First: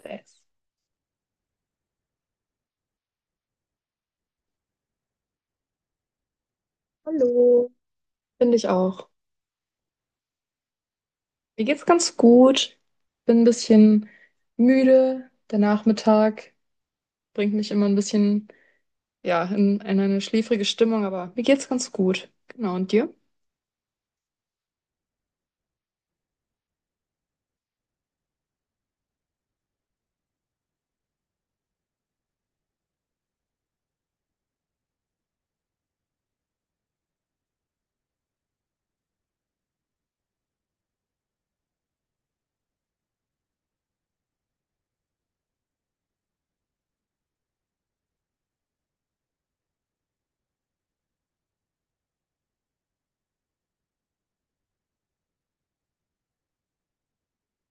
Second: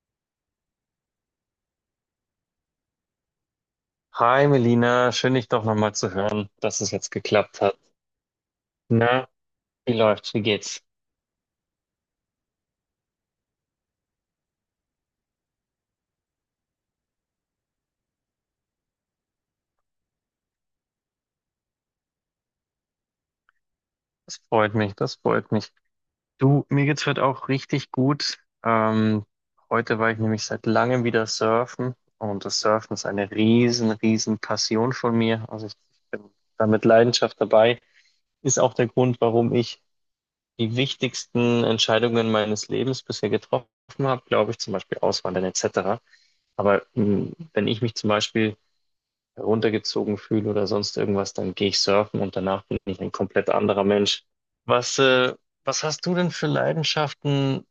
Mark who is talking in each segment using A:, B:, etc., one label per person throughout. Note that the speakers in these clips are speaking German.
A: Stress.
B: Hi Melina, schön dich doch nochmal zu hören, dass es jetzt geklappt
A: Hallo.
B: hat.
A: Finde ich auch.
B: Na, wie läuft's? Wie geht's?
A: Mir geht's ganz gut. Bin ein bisschen müde. Der Nachmittag bringt mich immer ein bisschen, ja, in eine schläfrige Stimmung, aber mir geht's ganz gut. Genau, und dir?
B: Das freut mich, das freut mich. Du, mir geht's heute auch richtig gut. Ähm, heute war ich nämlich seit langem wieder surfen, und das Surfen ist eine riesen, riesen Passion von mir. Also ich bin da mit Leidenschaft dabei. Ist auch der Grund, warum ich die wichtigsten Entscheidungen meines Lebens bisher getroffen habe, glaube ich, zum Beispiel Auswandern etc. Aber mh, wenn ich mich zum Beispiel runtergezogen fühle oder sonst irgendwas, dann gehe ich surfen und danach bin ich ein komplett anderer Mensch. Was, äh, was hast du denn für Leidenschaften,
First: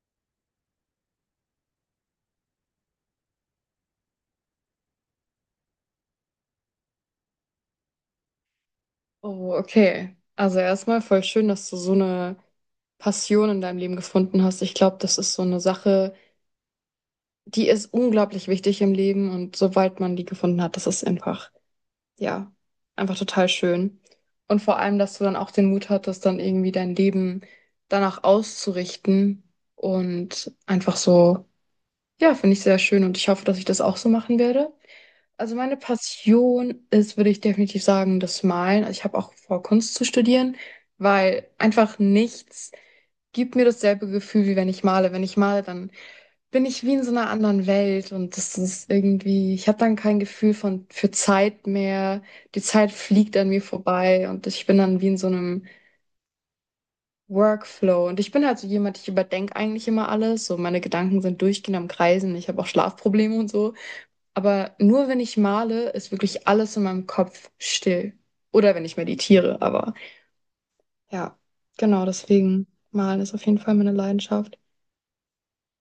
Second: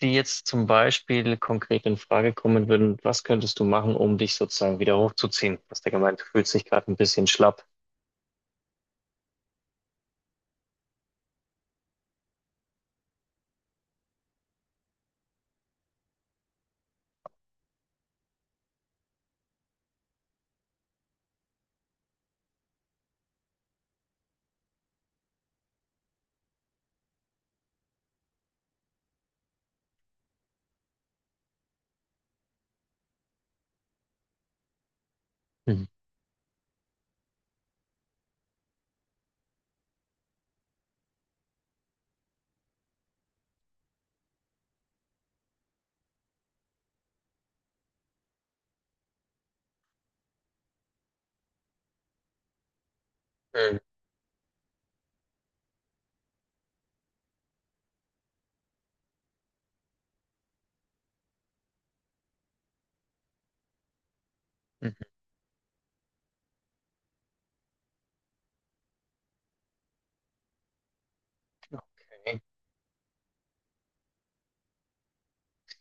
B: die jetzt zum Beispiel konkret in Frage kommen würden? Was könntest du machen, um dich sozusagen wieder hochzuziehen? Du hast ja gemeint, du fühlst dich gerade ein bisschen schlapp.
A: Oh, okay. Also erstmal voll schön, dass du so eine Passion in deinem Leben gefunden hast. Ich glaube, das ist so eine Sache, die ist unglaublich wichtig im Leben und sobald man die gefunden hat, das ist einfach ja, einfach total schön. Und vor allem, dass du dann auch den Mut hattest, dann irgendwie dein Leben danach auszurichten und einfach so, ja, finde ich sehr schön und ich hoffe, dass ich das auch so machen werde. Also meine
B: Mhm.
A: Passion ist, würde ich definitiv sagen, das Malen. Also ich habe auch vor, Kunst zu studieren, weil einfach nichts gibt mir dasselbe Gefühl, wie wenn ich male. Wenn ich male, dann bin ich wie in so einer anderen Welt und das ist irgendwie, ich habe dann kein Gefühl von für Zeit mehr. Die Zeit fliegt an mir
B: Mhm.
A: vorbei und ich bin dann wie in so einem Workflow. Und ich bin halt so jemand, ich überdenke eigentlich immer alles. So meine Gedanken sind durchgehend am Kreisen. Ich habe auch Schlafprobleme und so. Aber
B: Mhm.
A: nur wenn ich male, ist wirklich alles in meinem Kopf still. Oder wenn ich meditiere, aber ja, genau
B: Okay.
A: deswegen malen ist auf jeden Fall meine Leidenschaft.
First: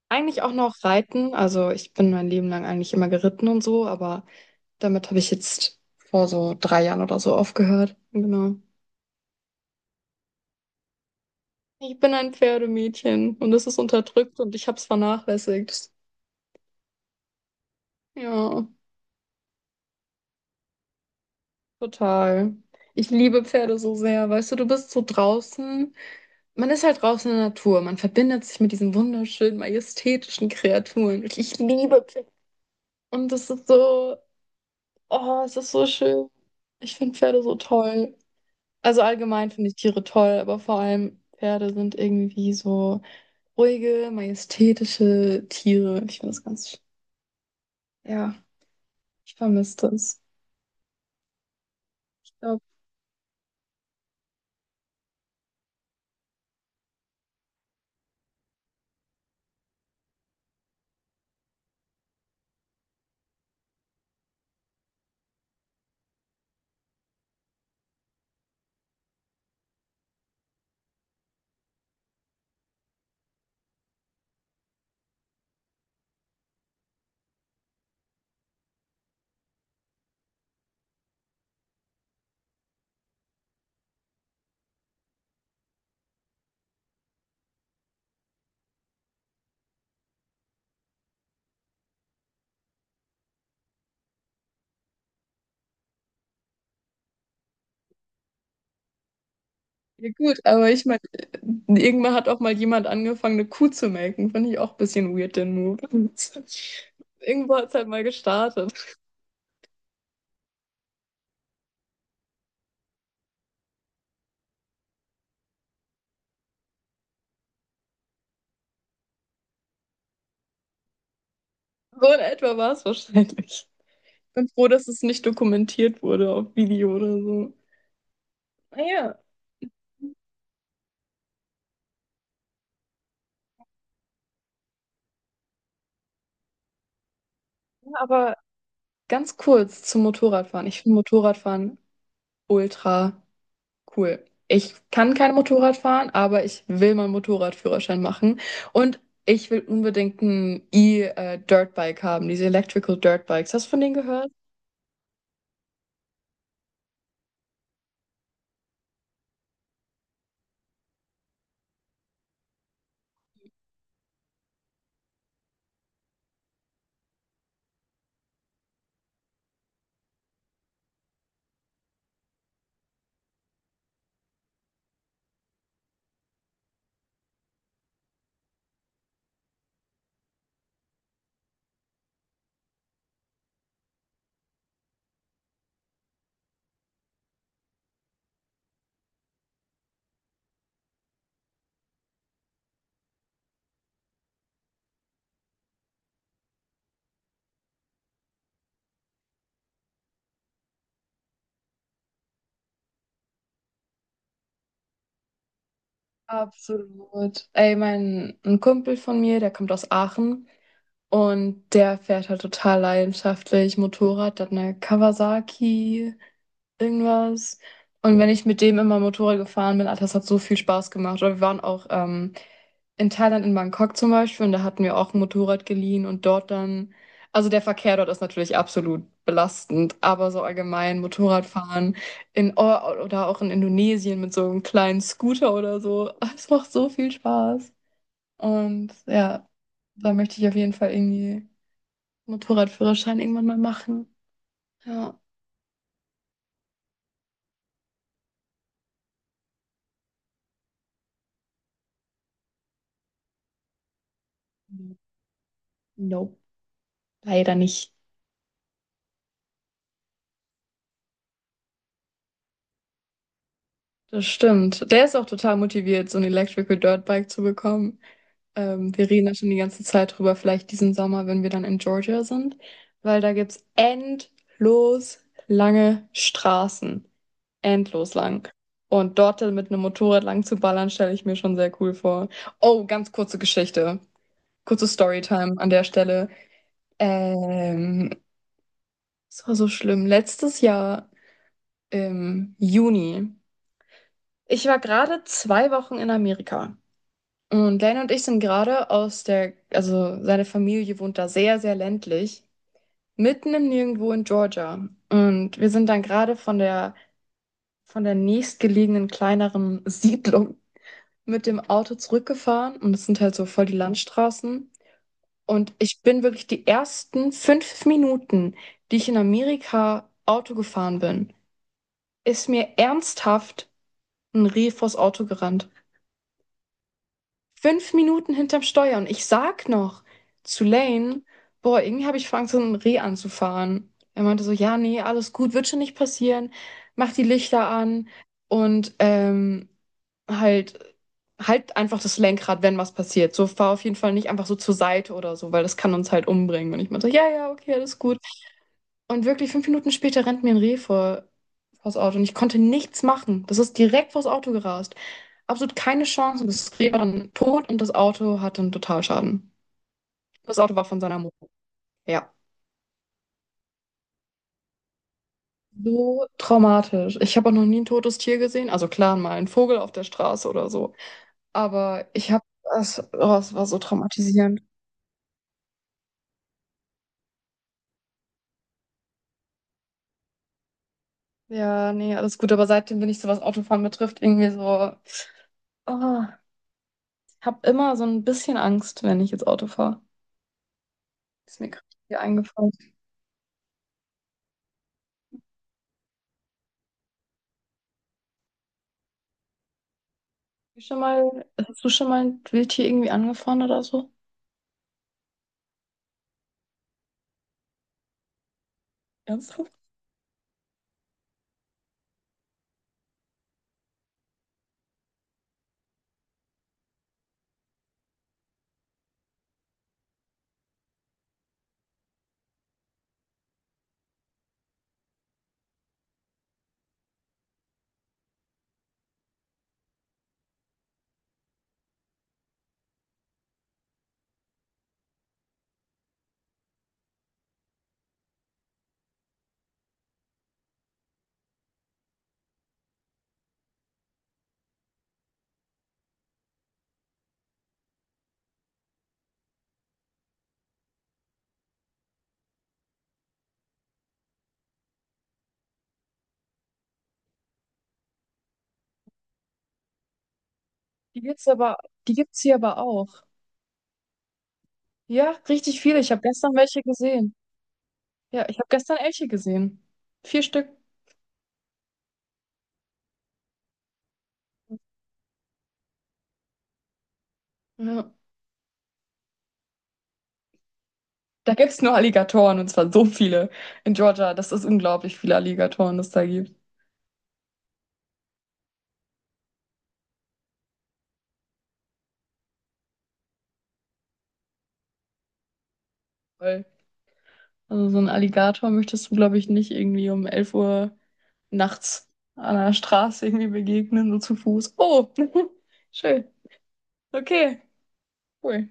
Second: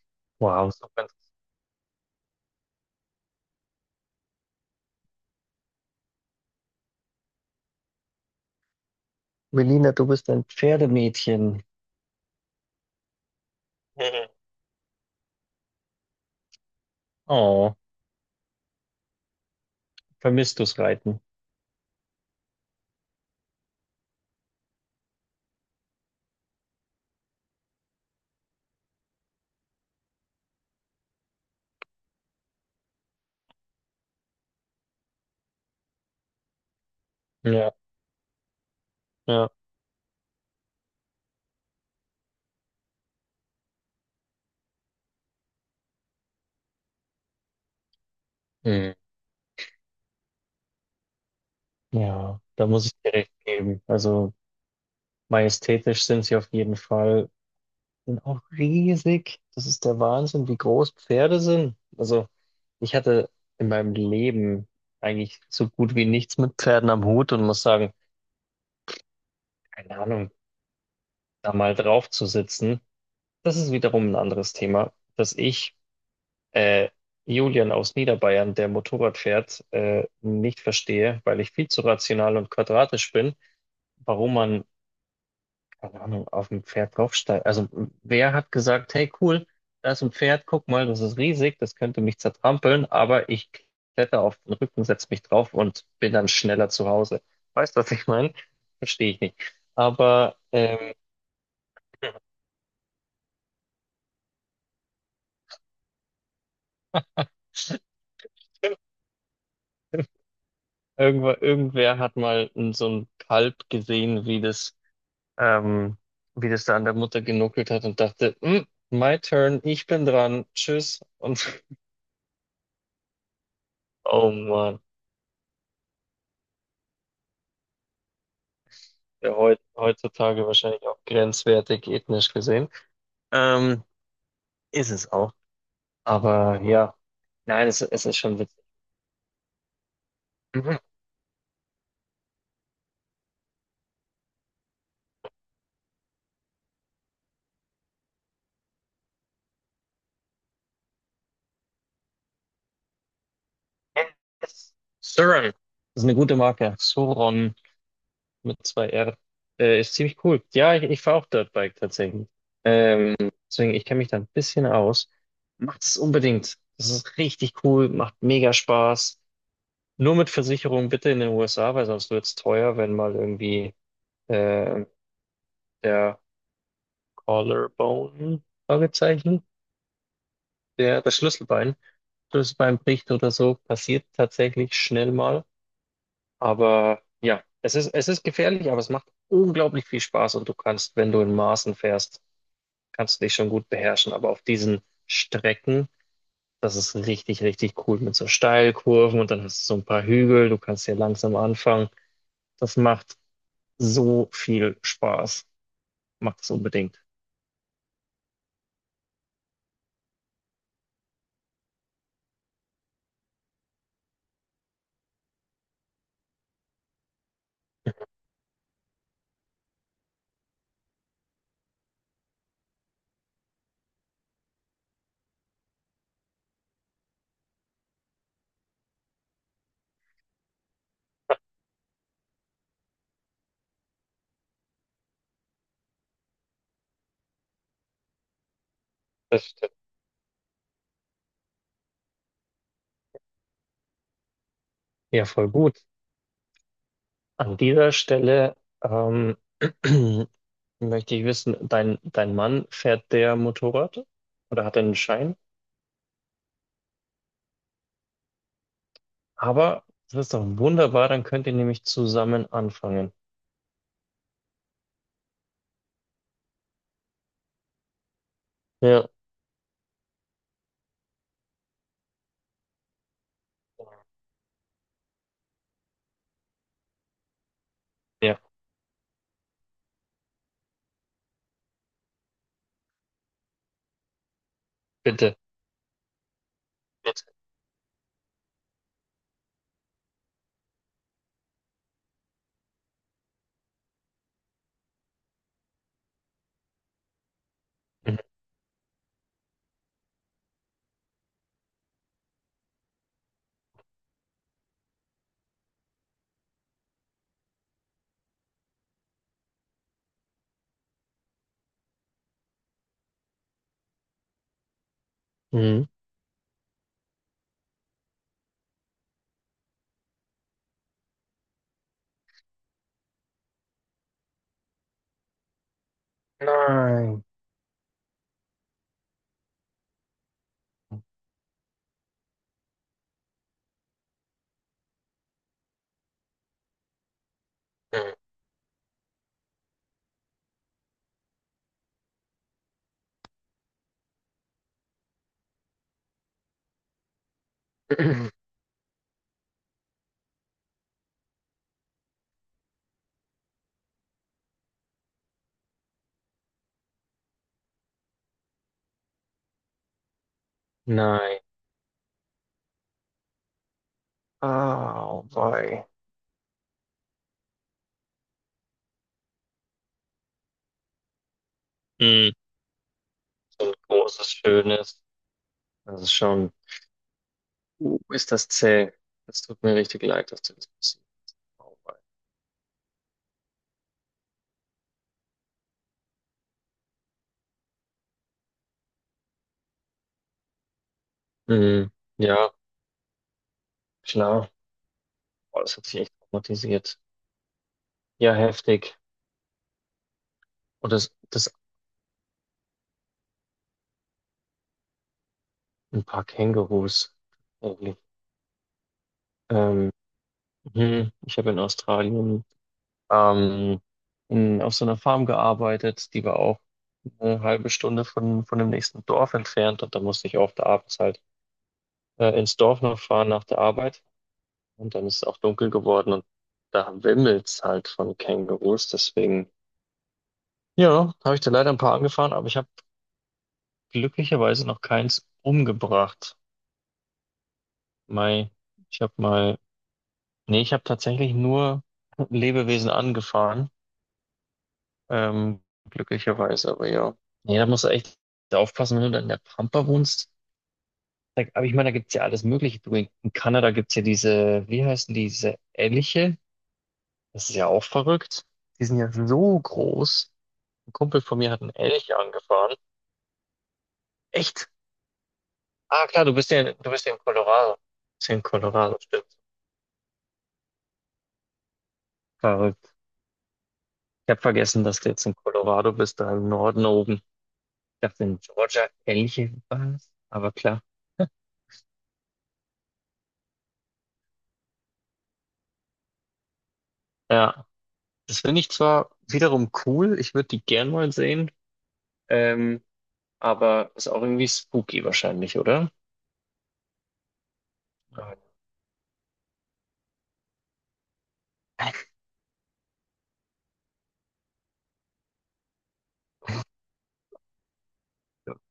A: Eigentlich auch
B: Wow,
A: noch
B: super.
A: Reiten, also ich bin mein Leben lang eigentlich immer geritten und so, aber damit habe ich jetzt vor so 3 Jahren oder so aufgehört. Genau.
B: Melina, du bist ein Pferdemädchen.
A: Ich bin ein Pferdemädchen und es ist
B: Mhm.
A: unterdrückt und ich habe es vernachlässigt.
B: Oh,
A: Ja,
B: vermisst du's Reiten?
A: total. Ich liebe Pferde so sehr. Weißt du, du bist so draußen. Man ist halt draußen in der Natur. Man verbindet sich mit diesen wunderschönen, majestätischen Kreaturen. Ich liebe Pferde. Und das ist so, oh, es ist so schön. Ich finde Pferde so
B: Ja,
A: toll. Also
B: ja.
A: allgemein finde ich Tiere toll, aber vor allem Pferde sind irgendwie so ruhige, majestätische Tiere. Ich finde das ganz, ja,
B: Mhm.
A: ich vermisse das. Ich
B: Ja,
A: glaube,
B: da muss ich dir recht geben. Also majestätisch sind sie auf jeden Fall und auch riesig. Das ist der Wahnsinn, wie groß Pferde sind. Also ich hatte in meinem Leben eigentlich so gut wie nichts mit Pferden am Hut und muss sagen, keine Ahnung, da mal drauf zu sitzen, das ist wiederum ein anderes Thema, dass ich äh, Julian aus Niederbayern, der Motorrad fährt, nicht verstehe, weil ich viel zu rational und quadratisch bin, warum man, keine Ahnung, auf ein Pferd draufsteigen. Also wer hat gesagt: hey cool, da ist ein Pferd, guck mal, das ist riesig, das könnte mich zertrampeln, aber ich kletter auf den Rücken, setze mich drauf und bin dann schneller zu Hause. Weißt du, was ich meine? Verstehe ich nicht.
A: ja
B: Aber
A: gut, aber ich meine, irgendwann hat auch mal jemand angefangen, eine Kuh zu melken. Finde ich auch ein bisschen weird, den Move. Irgendwo hat es halt mal gestartet.
B: irgendwer hat mal so ein Kalb gesehen, ähm, wie das da an der Mutter genuckelt hat und dachte: "Mm, my turn, ich bin dran, tschüss." Und
A: So in etwa war es wahrscheinlich.
B: oh
A: Bin froh,
B: Mann.
A: dass es nicht dokumentiert wurde auf Video oder so. Naja,
B: Ja heutzutage wahrscheinlich auch grenzwertig ethnisch gesehen. Ähm, ist es auch. Aber ja, nein, es ist
A: aber
B: schon witzig.
A: ganz kurz zum Motorradfahren.
B: Mhm.
A: Ich finde Motorradfahren ultra cool. Ich kann kein Motorrad fahren, aber ich will meinen Motorradführerschein machen. Und ich will unbedingt ein E-Dirtbike haben, diese Electrical Dirtbikes. Hast du von denen gehört?
B: Suron, das ist eine gute Marke. Suron mit zwei R. Ist ziemlich cool. Ja, ich fahre auch Dirtbike tatsächlich. Ähm, deswegen, ich kenne mich da ein bisschen aus. Macht es unbedingt. Das ist richtig cool, macht mega Spaß. Nur mit Versicherung bitte in den USA, weil sonst wird es teuer, wenn mal irgendwie äh, der Collarbone, Fragezeichen, das Schlüsselbein, Schlüsselbein bricht oder so, passiert tatsächlich schnell mal. Aber ja, es ist gefährlich, aber es macht unglaublich viel Spaß, und du kannst, wenn du in Maßen fährst, kannst du dich schon gut beherrschen. Aber auf diesen Strecken, das ist richtig, richtig cool mit so Steilkurven, und dann hast du so ein paar Hügel, du kannst hier langsam anfangen. Das macht so viel Spaß. Macht es unbedingt.
A: Absolut. Ey, mein ein Kumpel von mir, der kommt aus Aachen und der fährt halt total leidenschaftlich Motorrad, der hat eine Kawasaki, irgendwas. Und wenn ich mit dem immer Motorrad gefahren bin, Alter, das hat so viel Spaß gemacht. Oder wir waren auch in Thailand, in Bangkok zum Beispiel, und da hatten wir auch ein Motorrad geliehen und dort dann, also der Verkehr dort ist natürlich absolut belastend, aber so allgemein Motorradfahren. In o Oder auch in Indonesien mit so einem kleinen Scooter oder so. Es macht so viel Spaß. Und
B: Das
A: ja,
B: stimmt.
A: da möchte ich auf jeden Fall irgendwie Motorradführerschein irgendwann mal machen. Ja.
B: Ja, voll gut. An dieser Stelle ähm, möchte ich wissen, dein Mann, fährt der Motorrad oder hat er einen Schein?
A: Nope, leider nicht.
B: Aber das ist doch wunderbar, dann könnt ihr nämlich zusammen anfangen.
A: Das stimmt. Der ist auch total motiviert, so 'n Electrical Dirtbike zu bekommen.
B: Ja,
A: Wir reden da schon die ganze Zeit drüber, vielleicht diesen Sommer, wenn wir dann in Georgia sind, weil da gibt's endlos lange Straßen. Endlos
B: ja,
A: lang. Und dort dann mit einem Motorrad lang zu ballern, stelle ich mir schon sehr cool vor. Oh, ganz kurze Geschichte. Kurze
B: bitte.
A: Storytime an der Stelle.
B: Bitte.
A: Ähm, Es war so schlimm. Letztes Jahr im Juni. Ich war gerade 2 Wochen in Amerika. Und Lane und
B: Mhm.
A: ich sind gerade aus der, also seine Familie wohnt da sehr, sehr ländlich, mitten im Nirgendwo in Georgia. Und wir sind dann gerade von der nächstgelegenen kleineren Siedlung mit dem Auto zurückgefahren und das sind halt so voll die Landstraßen. Und
B: Mhm.
A: ich bin wirklich die ersten 5 Minuten, die ich in Amerika Auto gefahren bin, ist mir ernsthaft ein Reh vors Auto gerannt.
B: Nein.
A: Fünf Minuten hinterm Steuer und ich sag noch zu Lane, boah, irgendwie habe ich vor Angst, so ein Reh anzufahren. Er meinte so, ja, nee, alles gut, wird schon nicht passieren. Mach die Lichter an
B: Mhm.
A: und halt, halt einfach das Lenkrad, wenn was passiert. So fahr auf jeden Fall nicht einfach so zur Seite oder so, weil das kann uns halt umbringen. Und ich meinte so, ja, ja, okay, alles gut. Und wirklich 5 Minuten später rennt mir ein Reh vors Auto und ich konnte nichts machen. Das ist direkt vors Auto gerast. Absolut keine Chance. Und das Reh war dann tot und das Auto hatte einen Totalschaden. Das Auto war von seiner
B: Nein.
A: Mutter. Ja.
B: Ah, wei.
A: So traumatisch. Ich habe auch noch nie ein totes Tier gesehen. Also klar, mal ein Vogel auf der Straße oder so. Aber ich
B: Mhm.
A: habe, es, oh, es war
B: So ein
A: so
B: großes,
A: traumatisierend.
B: schönes. Das ist schon. Ist das zäh. Das tut mir richtig leid, dass du das passiert. Oh,
A: Ja,
B: wei.
A: nee, alles gut. Aber seitdem bin ich so, was Autofahren betrifft, irgendwie so, oh, ich habe immer so ein bisschen Angst, wenn ich jetzt Auto fahre. Ist mir gerade
B: Mhm.
A: hier
B: Ja,
A: eingefallen.
B: klar. Boah, das hat sich echt traumatisiert. Ja, heftig. Und das
A: Hast du schon mal ein Wildtier irgendwie angefahren oder so?
B: ein paar Kängurus. Irgendwie.
A: Ernsthaft?
B: Ähm, hm, ich habe in Australien, ähm, in, auf so einer Farm gearbeitet, die war auch eine halbe Stunde von dem nächsten Dorf entfernt, und da musste ich oft abends halt, ins Dorf noch fahren nach der Arbeit, und dann ist es auch dunkel geworden, und da wimmelt's halt von Kängurus, deswegen ja, habe ich da leider ein paar angefahren, aber ich habe glücklicherweise noch keins umgebracht. Mei, ich habe mal, nee, ich habe tatsächlich nur Lebewesen angefahren, ähm, glücklicherweise, aber ja. Nee, da musst du echt aufpassen, wenn du dann in der Pampa wohnst. Da, aber ich meine, da gibt's ja alles Mögliche. Du, in Kanada gibt's ja diese, wie heißen die, diese Elche? Das ist ja auch verrückt. Die sind ja so groß. Ein Kumpel
A: Die
B: von
A: gibt's
B: mir hat einen
A: aber, die
B: Elch
A: gibt's hier
B: angefahren.
A: aber auch.
B: Echt?
A: Ja, richtig viele.
B: Ah,
A: Ich habe
B: klar,
A: gestern welche
B: du bist ja in
A: gesehen.
B: Colorado. Du bist ja in
A: Ja, ich habe gestern
B: Colorado,
A: Elche
B: stimmt.
A: gesehen. 4 Stück.
B: Verrückt. Ich habe vergessen, dass du jetzt in Colorado bist, da im Norden oben. Ich
A: Ja.
B: dachte, in Georgia ähnliche was, aber klar.
A: Da gibt's nur Alligatoren und zwar so viele in Georgia. Das ist unglaublich viele Alligatoren, das da gibt.
B: Ja, das finde ich zwar wiederum cool, ich würde die gern mal sehen, ähm, aber ist auch irgendwie spooky wahrscheinlich, oder?
A: Voll. Also so einen
B: Aber-
A: Alligator möchtest du, glaube ich, nicht irgendwie um 11 Uhr nachts an der Straße irgendwie begegnen, so zu Fuß. Oh, schön. Okay. Cool.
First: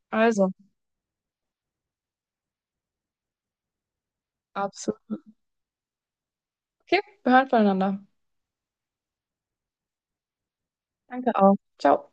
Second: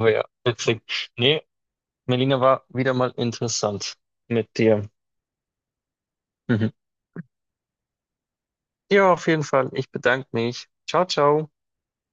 B: Oh ja,
A: Also,
B: witzig. Nee, Melina, war wieder mal interessant mit dir.
A: absolut.
B: Mhm.
A: Okay, wir hören voneinander.
B: Ja, auf jeden Fall. Ich bedanke mich. Ciao,
A: Danke
B: ciao.
A: auch. Ciao.